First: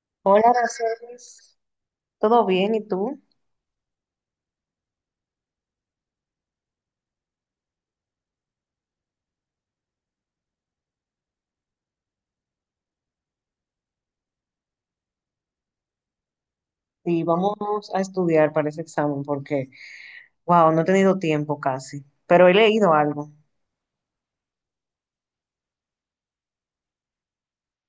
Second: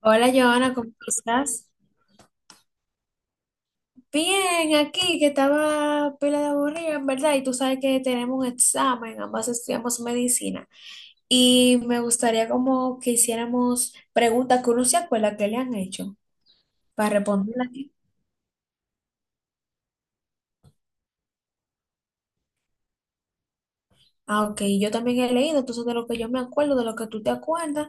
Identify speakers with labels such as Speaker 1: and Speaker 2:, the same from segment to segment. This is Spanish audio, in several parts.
Speaker 1: Hola,
Speaker 2: Hola,
Speaker 1: Joana, ¿cómo
Speaker 2: Aracelis.
Speaker 1: estás?
Speaker 2: ¿Todo bien? ¿Y tú?
Speaker 1: Bien, aquí que estaba pila de aburrida, en verdad, y tú sabes que tenemos un examen, ambas estudiamos medicina, y me gustaría como que hiciéramos preguntas que uno se acuerda que le han hecho para
Speaker 2: Sí, vamos
Speaker 1: responderlas aquí.
Speaker 2: a estudiar para ese examen porque, wow, no he tenido tiempo casi, pero he leído algo.
Speaker 1: Ah, ok, yo también he leído, entonces de lo que yo me acuerdo, de lo que tú te acuerdas,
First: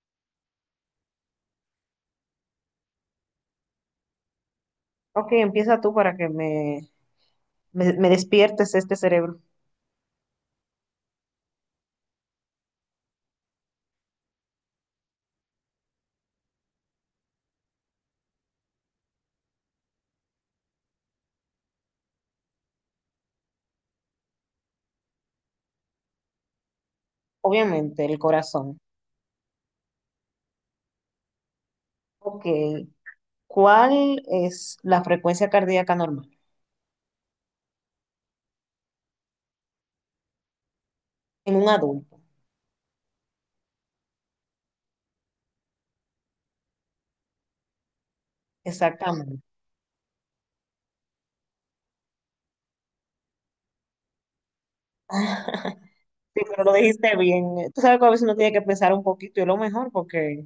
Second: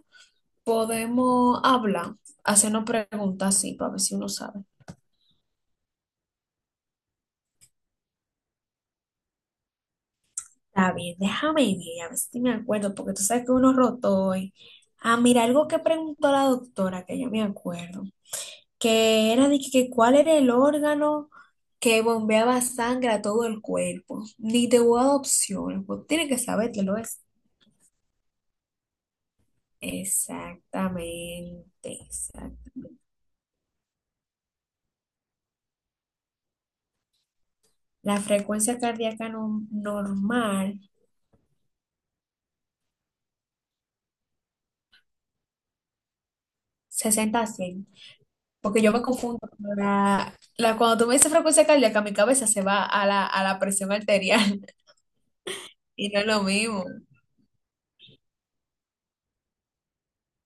Speaker 1: podemos hablar, hacernos preguntas, sí, para ver si uno sabe.
Speaker 2: Ok, empieza tú para que me despiertes este cerebro.
Speaker 1: Está bien, déjame ir, a ver si me acuerdo, porque tú sabes que uno rotó hoy. Ah, mira, algo que preguntó la doctora, que yo me acuerdo, que era de que cuál era el órgano que bombeaba sangre a todo el cuerpo. Ni te voy a dar opciones, pues tiene que saber que lo es.
Speaker 2: Obviamente, el corazón.
Speaker 1: Exactamente,
Speaker 2: Ok,
Speaker 1: exactamente.
Speaker 2: ¿cuál es la frecuencia cardíaca normal
Speaker 1: La frecuencia cardíaca normal,
Speaker 2: en un adulto?
Speaker 1: 60 a 100. Porque yo me confundo
Speaker 2: Exactamente.
Speaker 1: con cuando tú me dices frecuencia cardíaca, mi cabeza se va a la presión arterial. Y no es
Speaker 2: Sí,
Speaker 1: lo
Speaker 2: pero lo
Speaker 1: mismo.
Speaker 2: dijiste bien. Tú sabes que a veces uno tiene que pensar un poquito y es lo mejor porque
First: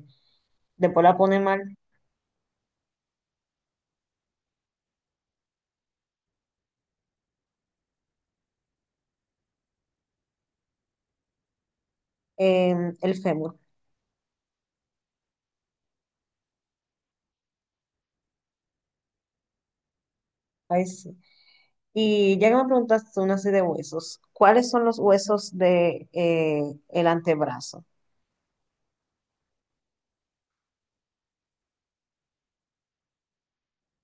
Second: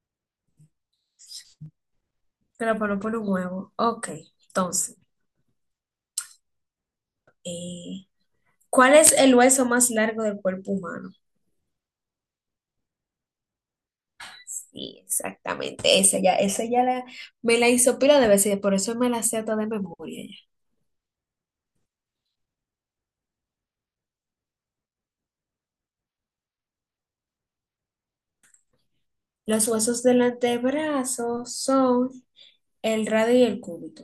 Speaker 2: después la pone mal.
Speaker 1: Pero por un huevo. Ok, entonces, eh, ¿cuál es el hueso más largo del cuerpo humano?
Speaker 2: El fémur.
Speaker 1: Sí, exactamente. Esa ya, me la hizo pila de veces, por eso me la sé toda de memoria ya.
Speaker 2: Ay, sí. Y ya que me preguntaste una así de huesos, ¿cuáles son los huesos de el antebrazo?
Speaker 1: Los huesos del antebrazo son el radio y el cúbito.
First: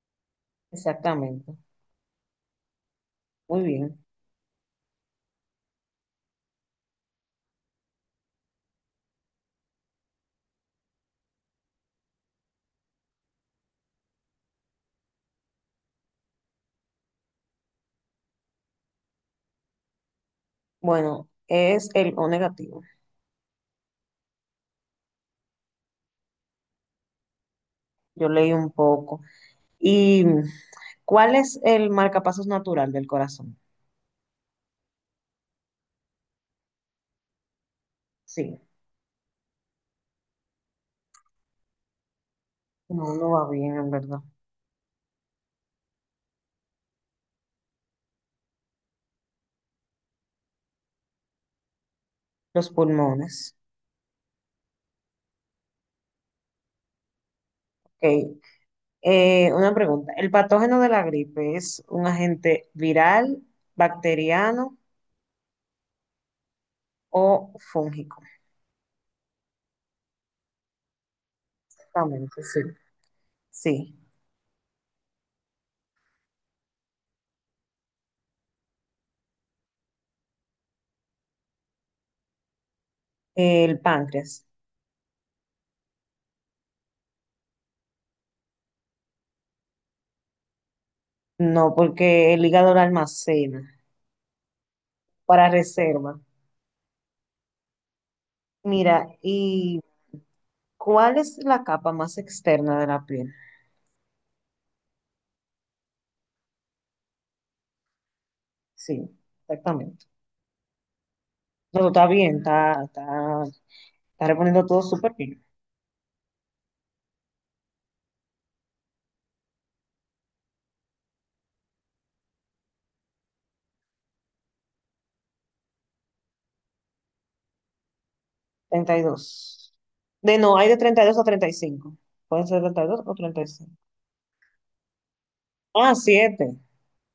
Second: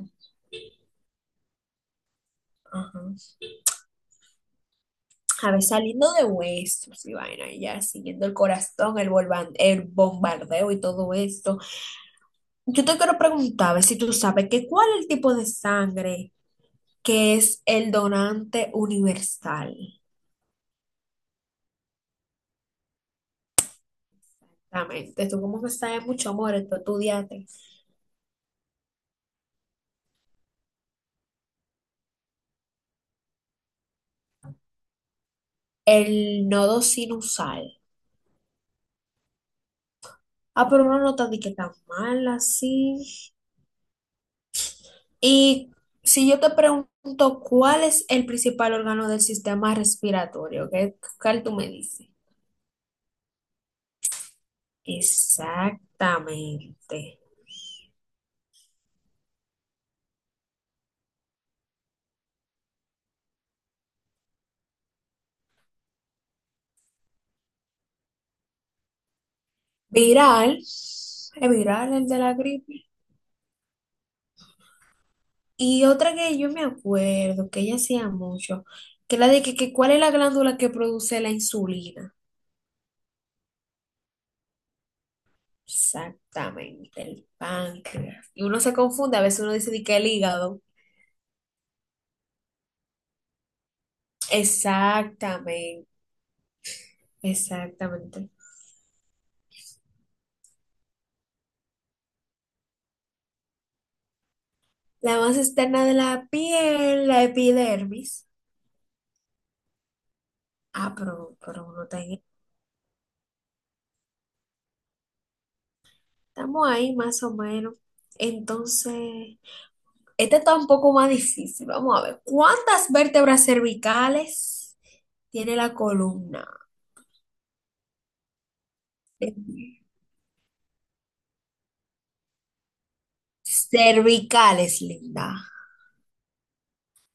Speaker 2: Exactamente.
Speaker 1: Ajá.
Speaker 2: Muy bien.
Speaker 1: A ver, saliendo de huesos y vaina, y ya siguiendo el corazón, el bombardeo y todo esto. Yo te quiero preguntar, a ver si tú sabes que cuál es el tipo de sangre que es el donante universal.
Speaker 2: Bueno, es el O negativo.
Speaker 1: Exactamente. Tú como que sabes mucho, amor, esto estudiate.
Speaker 2: Yo leí un poco. ¿Y cuál es el marcapasos natural del corazón?
Speaker 1: El nodo sinusal.
Speaker 2: Sí,
Speaker 1: Ah, pero una nota de que tan mal así.
Speaker 2: no, no va bien, en verdad.
Speaker 1: Y si yo te pregunto cuál es el principal órgano del sistema respiratorio, ¿qué cuál tú me dices?
Speaker 2: Los pulmones.
Speaker 1: Exactamente.
Speaker 2: Ok. Una pregunta. ¿El patógeno de la gripe es un agente viral, bacteriano o fúngico?
Speaker 1: Viral. ¿Es viral el de
Speaker 2: Exactamente,
Speaker 1: la
Speaker 2: sí.
Speaker 1: gripe?
Speaker 2: Sí.
Speaker 1: Y otra que yo me acuerdo que ella hacía mucho, que la de que cuál es la glándula que produce la insulina.
Speaker 2: El páncreas.
Speaker 1: Exactamente, el páncreas. Y uno se confunde, a veces uno dice de que el hígado.
Speaker 2: No, porque el hígado lo almacena para
Speaker 1: Exactamente,
Speaker 2: reserva.
Speaker 1: exactamente.
Speaker 2: Mira, ¿y cuál es la capa más externa de la piel?
Speaker 1: La más externa de la piel, la epidermis.
Speaker 2: Sí, exactamente.
Speaker 1: Ah.
Speaker 2: No, no, está bien, está reponiendo todo súper bien.
Speaker 1: Estamos ahí más o menos. Entonces, este está un poco más difícil. Vamos a ver. ¿Cuántas vértebras cervicales tiene la columna?
Speaker 2: 32.
Speaker 1: Cervicales,
Speaker 2: De No, hay de 32 a 35. Pueden ser 32 o 35.
Speaker 1: linda.
Speaker 2: Ah, siete.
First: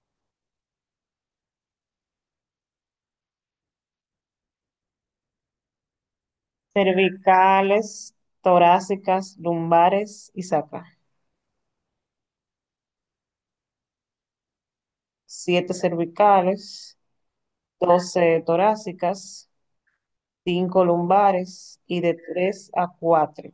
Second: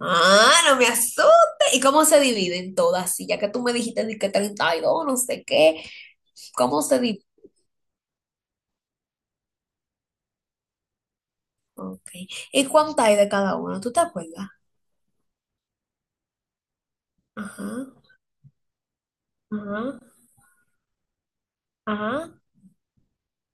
Speaker 1: Ah, no me asustes. ¿Y cómo se dividen todas? Sí, ya que tú me dijiste de que 32 no sé qué. ¿Cómo se dividen?
Speaker 2: Cervicales, torácicas, lumbares y saca.
Speaker 1: Ok. ¿Y cuánto hay de cada uno? ¿Tú te acuerdas?
Speaker 2: Siete cervicales,
Speaker 1: Ajá,
Speaker 2: 12 torácicas,
Speaker 1: ajá,
Speaker 2: cinco lumbares y de
Speaker 1: ajá.
Speaker 2: tres a cuatro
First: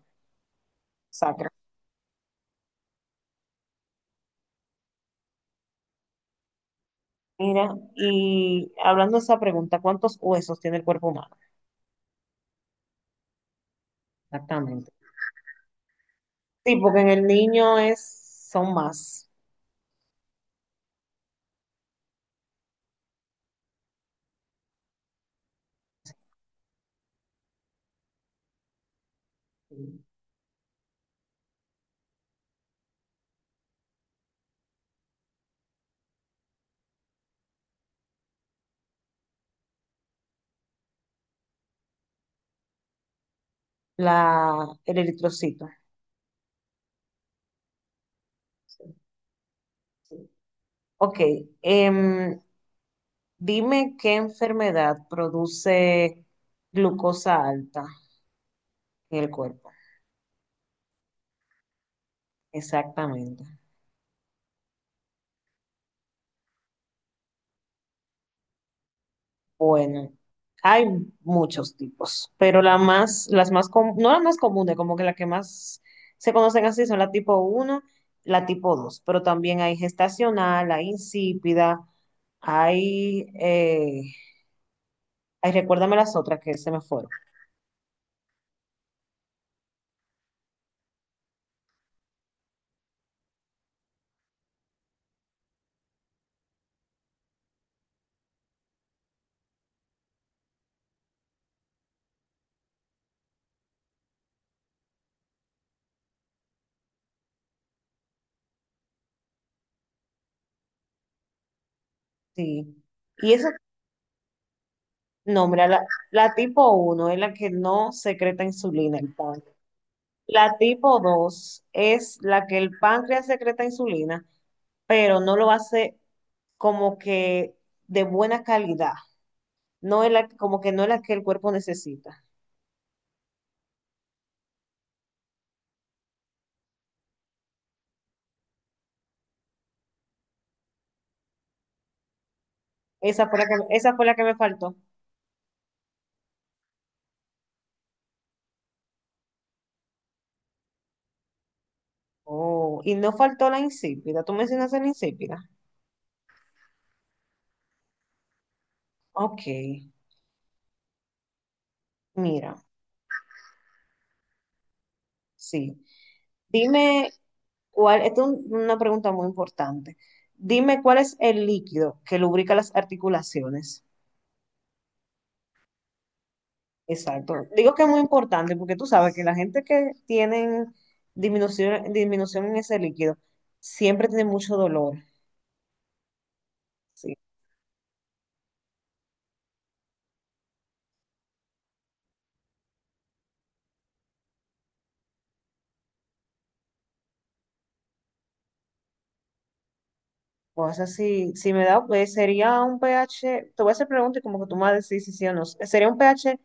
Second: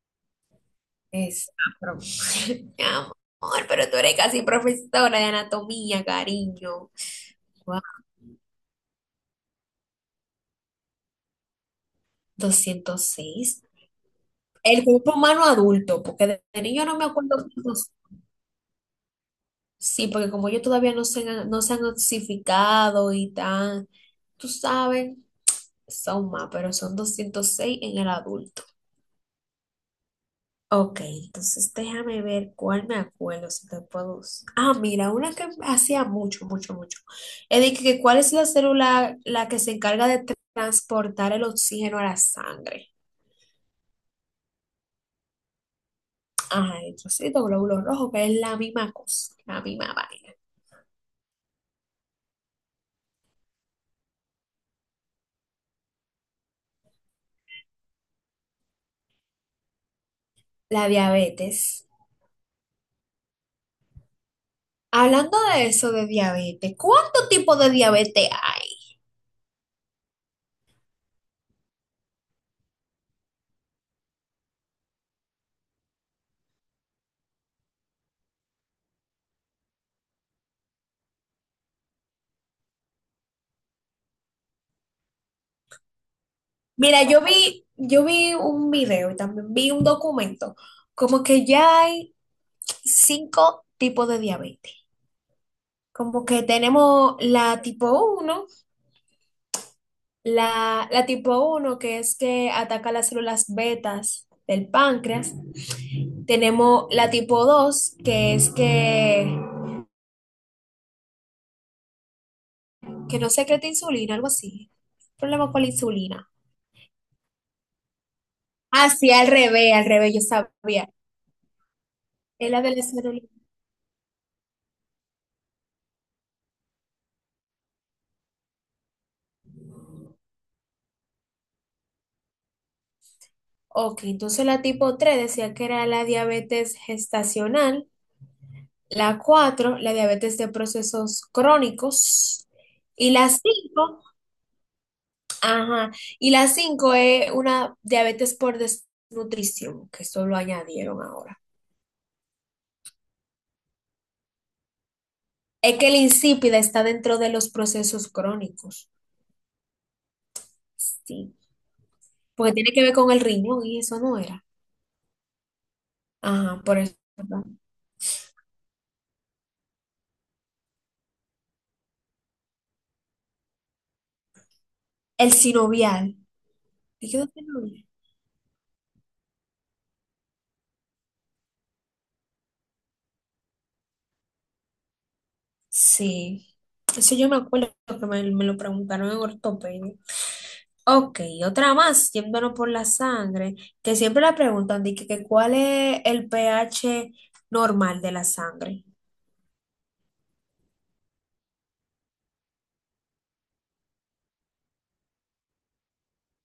Speaker 1: Es,
Speaker 2: sacras.
Speaker 1: ah, pero- Mi amor, pero tú eres casi profesora de anatomía, cariño.
Speaker 2: Mira,
Speaker 1: Wow,
Speaker 2: y hablando de esa pregunta, ¿cuántos huesos tiene el cuerpo humano?
Speaker 1: 206. El
Speaker 2: Exactamente.
Speaker 1: cuerpo humano adulto, porque de
Speaker 2: Sí,
Speaker 1: niño no
Speaker 2: porque
Speaker 1: me
Speaker 2: en el
Speaker 1: acuerdo.
Speaker 2: niño es, son más.
Speaker 1: Sí, porque como ellos todavía no se han notificado y tan, tú sabes, son más, pero son 206 en el adulto. Ok, entonces déjame ver cuál me acuerdo, si te puedo. Ah, mira, una que hacía mucho, mucho, mucho. Es de que cuál es la célula la que se encarga de transportar el oxígeno a la sangre.
Speaker 2: La, el eritrocito.
Speaker 1: Ajá, entonces glóbulo rojo, que es la misma cosa, la misma vaina.
Speaker 2: Ok, em, dime qué enfermedad produce glucosa alta en el cuerpo.
Speaker 1: La diabetes.
Speaker 2: Exactamente.
Speaker 1: Hablando de eso de diabetes, ¿cuánto tipo de diabetes hay?
Speaker 2: Bueno, hay muchos tipos, pero la más, las más, com- no las más comunes, como que las que más se conocen así son la tipo uno, la tipo 2, pero también hay gestacional, hay insípida, hay, ay, recuérdame las otras que se me
Speaker 1: Mira,
Speaker 2: fueron.
Speaker 1: yo vi un video y también vi un documento, como que ya hay cinco tipos de diabetes. Como que tenemos uno la tipo uno que es que ataca las células betas del páncreas. Tenemos la tipo 2 que es que,
Speaker 2: Sí.
Speaker 1: que no
Speaker 2: Y ese
Speaker 1: secreta insulina, algo así. Problema con la
Speaker 2: nombre, la,
Speaker 1: insulina.
Speaker 2: la tipo uno es la que no secreta
Speaker 1: Ah,
Speaker 2: insulina,
Speaker 1: sí,
Speaker 2: el páncreas.
Speaker 1: al revés, yo
Speaker 2: La
Speaker 1: sabía.
Speaker 2: tipo 2 es la
Speaker 1: Es
Speaker 2: que
Speaker 1: la de
Speaker 2: el
Speaker 1: la
Speaker 2: páncreas
Speaker 1: celulitis.
Speaker 2: secreta insulina pero no lo hace como que de buena calidad, no es la, como que no es la que el cuerpo necesita.
Speaker 1: Ok, entonces la tipo 3 decía que era la diabetes gestacional, la 4 la diabetes de procesos crónicos, y
Speaker 2: Esa
Speaker 1: la
Speaker 2: fue la que, esa
Speaker 1: cinco,
Speaker 2: fue la que me faltó.
Speaker 1: ajá, y la 5 es una diabetes por desnutrición, que eso lo añadieron ahora.
Speaker 2: Oh, y no faltó la insípida. Tú mencionaste la insípida.
Speaker 1: Es que la insípida está dentro de los procesos crónicos,
Speaker 2: Ok,
Speaker 1: sí, porque
Speaker 2: mira,
Speaker 1: tiene que ver con el riñón y eso no era.
Speaker 2: sí.
Speaker 1: Ajá, por eso.
Speaker 2: Dime
Speaker 1: ¿Verdad?
Speaker 2: cuál, esta es una pregunta muy importante. Dime cuál es el líquido que lubrica las articulaciones.
Speaker 1: El sinovial. ¿Y qué es
Speaker 2: Exacto.
Speaker 1: el
Speaker 2: Digo que
Speaker 1: sinovial?
Speaker 2: es muy importante porque tú sabes que la gente que tienen disminución en ese líquido siempre tiene mucho dolor.
Speaker 1: Sí,
Speaker 2: Sí.
Speaker 1: eso yo me acuerdo que me lo preguntaron en ortopedia. Ok, otra más, yéndonos por la sangre, que siempre la preguntan, de que cuál es el pH normal de la sangre.
Speaker 2: O sea, si me da, pues sería un pH, te voy a hacer preguntas y como que tú me vas a decir si sí o no. Sería un pH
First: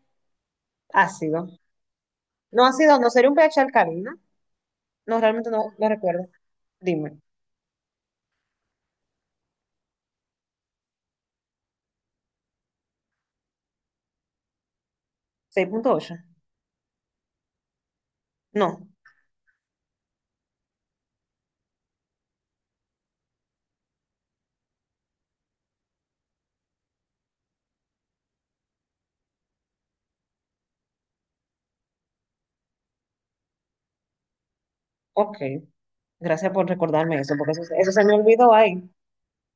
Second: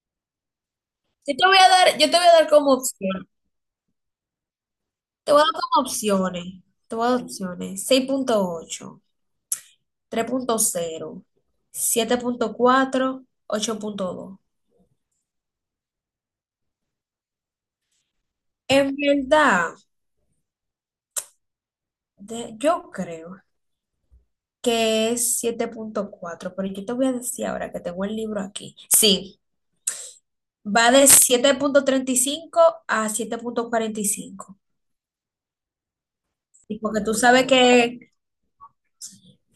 Speaker 1: Yo te
Speaker 2: ácido.
Speaker 1: voy a dar, yo te voy a dar
Speaker 2: No
Speaker 1: como
Speaker 2: ácido, no,
Speaker 1: opción,
Speaker 2: sería un pH alcalino. No,
Speaker 1: te voy a
Speaker 2: realmente
Speaker 1: dar
Speaker 2: no,
Speaker 1: como
Speaker 2: no recuerdo.
Speaker 1: opciones, te voy a
Speaker 2: Dime,
Speaker 1: dar opciones, seis punto ocho, 3.0, 7.4, 8.2.
Speaker 2: 6.8. No,
Speaker 1: En verdad, yo creo que es 7.4 pero yo te voy a decir ahora que tengo el libro aquí. Sí, va de 7.35 a 7.45.
Speaker 2: ok. Gracias por
Speaker 1: Y porque tú
Speaker 2: recordarme eso,
Speaker 1: sabes
Speaker 2: porque eso se me
Speaker 1: que
Speaker 2: olvidó ahí.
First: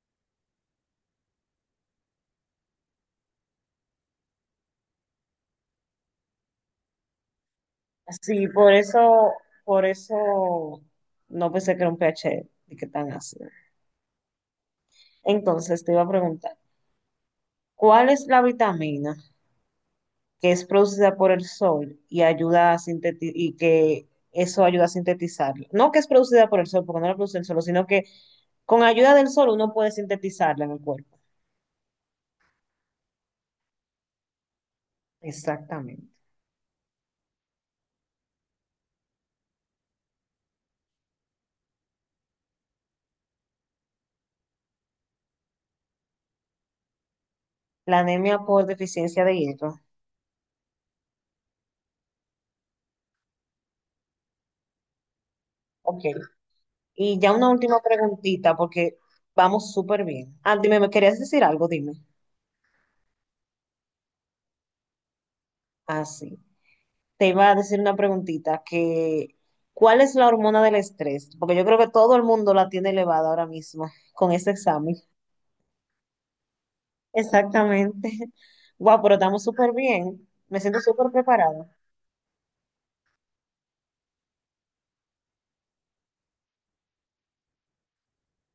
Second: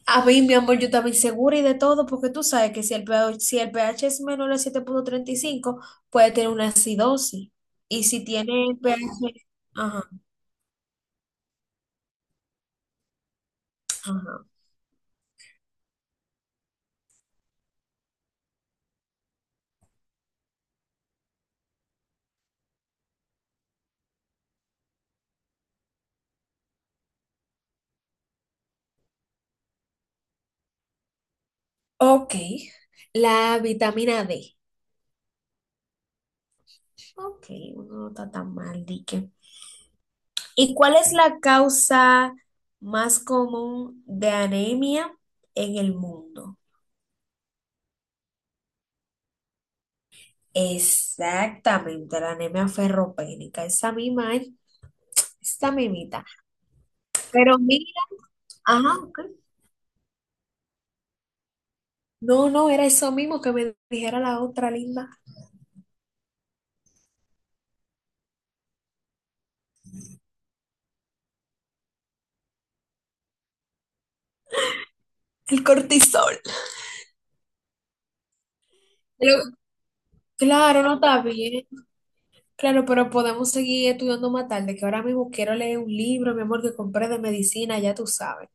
Speaker 1: a mí, mi amor, yo también segura y de todo, porque tú sabes que si el pH es menor a 7.35 puede tener una acidosis. Y si
Speaker 2: Sí,
Speaker 1: tiene
Speaker 2: por
Speaker 1: el pH.
Speaker 2: eso, por
Speaker 1: Ajá,
Speaker 2: eso no pensé que era un pH y que tan ácido.
Speaker 1: ajá.
Speaker 2: Entonces te iba a preguntar, ¿cuál es la vitamina que es producida por el sol y ayuda a sintetizar y que eso ayuda a sintetizarla? No que es producida por el sol, porque no la produce el sol, sino que con ayuda del sol uno puede sintetizarla en el cuerpo.
Speaker 1: Ok, la vitamina D.
Speaker 2: Exactamente.
Speaker 1: Ok, uno no está tan mal, dique. ¿Y cuál es la causa más común de anemia en el mundo?
Speaker 2: La anemia por deficiencia de hierro.
Speaker 1: Exactamente, la anemia ferropénica, esa misma, ¿eh? Esta
Speaker 2: Ok.
Speaker 1: mimita.
Speaker 2: Y ya una
Speaker 1: Pero
Speaker 2: última
Speaker 1: mira,
Speaker 2: preguntita,
Speaker 1: ajá,
Speaker 2: porque
Speaker 1: ok.
Speaker 2: vamos súper bien. Ah, dime, ¿me querías decir algo? Dime.
Speaker 1: No, no, era eso mismo que me dijera la otra linda,
Speaker 2: Ah, sí. Te iba a decir una preguntita, que ¿cuál es la hormona del estrés? Porque yo creo que todo el mundo la tiene elevada ahora mismo con ese examen.
Speaker 1: el cortisol.
Speaker 2: Exactamente. Wow, pero estamos
Speaker 1: Pero,
Speaker 2: súper bien. Me siento
Speaker 1: claro, no
Speaker 2: súper
Speaker 1: está
Speaker 2: preparada.
Speaker 1: bien. Claro, pero podemos seguir estudiando más tarde, que ahora mismo quiero leer un libro, mi amor, que compré de medicina, ya tú sabes.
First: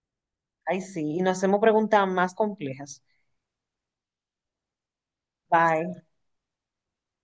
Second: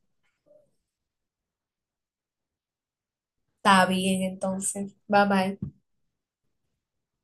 Speaker 2: Ay, sí, y nos hacemos preguntas más complejas.
Speaker 1: Está bien, entonces. Bye bye.
Speaker 2: Bye.